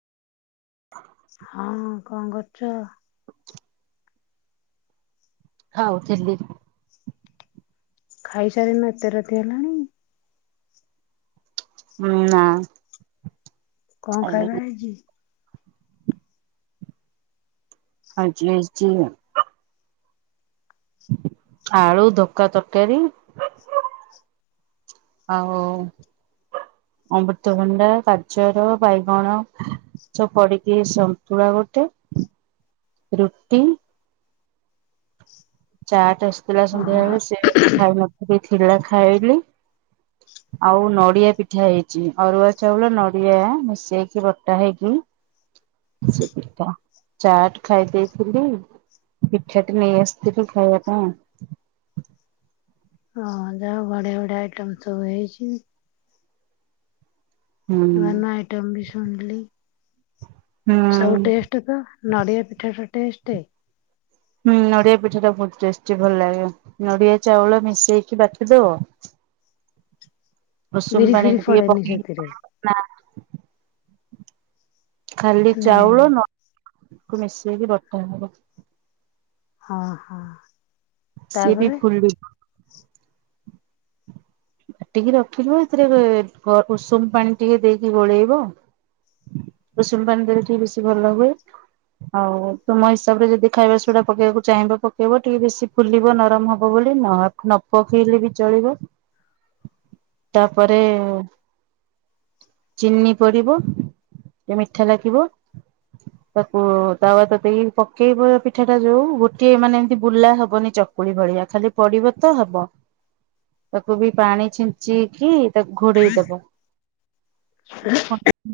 ହଁ କଣ କରୁଚ? ଖାଉଥିଲି।। ଖାଇସାରିନୁ ଏତେ ରାତି ହେଲାଣି।। ହୁଁ ନାଁ।। କଣ ଖାଇବା ହେଇଚି? ଆଜି ହେଇଚି ଆଳୁ ଧୋକା ତରକାରୀ ଆଉ ଅମୃତଭଣ୍ଡା ଗାଜର ବାଇଗଣ ସବୁ ପଡିକି ସନ୍ତୁଳା ଗୋଟେ ରୁଟି। ଚାଟ ସ ଥିଲା ହଁ ସନ୍ଧ୍ୟାବେଳେ ସିଏ ଖାଇ ନ ଥିଲି ଥିଲା ଖାଇଲି ଆଉ ନଡିଆ ପିଠା ହେଇଚି ଅରୁଆ ଚାଉଳ ନଡିଆ ମିଶେଇକି ବଟା ହେଇକି ସେ ପିଠା ଚାଟ ଖାଇ ଦେଇଥିଲି ପିଠାଟି ନେଇ ଆସିି ସେଠୁ ଖାଇବା ପାଇଁ ଅ ହ ଯାହା ହୋଉ ବଢିଆ ବଢିଆ ଆଇଟମ୍ ସବୁ ହେଇଚି। ହୁଁ ନୂଆ ନୂଆ ଆଇଟମ୍ ବି ଶୁଣିଲି। ସବୁ ହୁଁ। ଟେଷ୍ଟ ତ ନଡ଼ିଆ ପିଠା ଟା ଟେଷ୍ଟେ ହୁଁ ନଡିଆ ପିଠା ଟା ବହୁତ ଟେଷ୍ଟି ଭଲ ଲାଗେ ନଡିଆ ଚାଉଳ ମିଶେଇକି ବାଟି ଦବ ରଷୁମ୍ ବିରି ପଣି ଫିରି ରେ ଟିକେ ପଡେନି ସେଥିରେ। ପକେଇକି [unintelligible] ଖାଲି ମାନେ ଚାଉଳ ନ ତାକୁ ମିସେଇକି ବଟା ହବ। ହଁ ହଁ। ସିଏ ବି ତାପରେ ଫୁଲି ବ। କାଟିକି ରଖିବ ଏଥିରେ ଗ ଉଷୁମ ପାଣି ଟିକେ ଦେଇକି ଗୋଳେଇବ ଉଷୁମ ପାଣି ଦେଲେ ଟିକେ ବେଶୀ ଭଲ ହୁଏ ଆଉ ତମ ହିସାବରେ ଯଦି ଖାଇବା ସୋଡା ପକେଇବାକୁ ଚାହିଁବ ପକେଇବ ଟିକେ ବେଶି ଫୁଲିବ ନରମ ହବ ବୋଲି ନ ପକେଇଲେ ବି ଚଳିବ। ତାପରେ ଚିନି ପଡିବ ଟିକେ ମିଠା ଲାଗିବ ତାକୁ ତାକକି ପକେଇବ ପିଠା ଟା ଯୋଉ ଗୋଟିଏ ମାନେ ଏମତି ବୁଲା ହବନି ଚକୁଳି ଭଳିଆ ଖାଲି ପଡିବ ତ ହବ ତାକୁ ବି ପାଣି ଛିଞ୍ଚି କି ତାକୁ ଘୋଡେଇଦବ ହଁ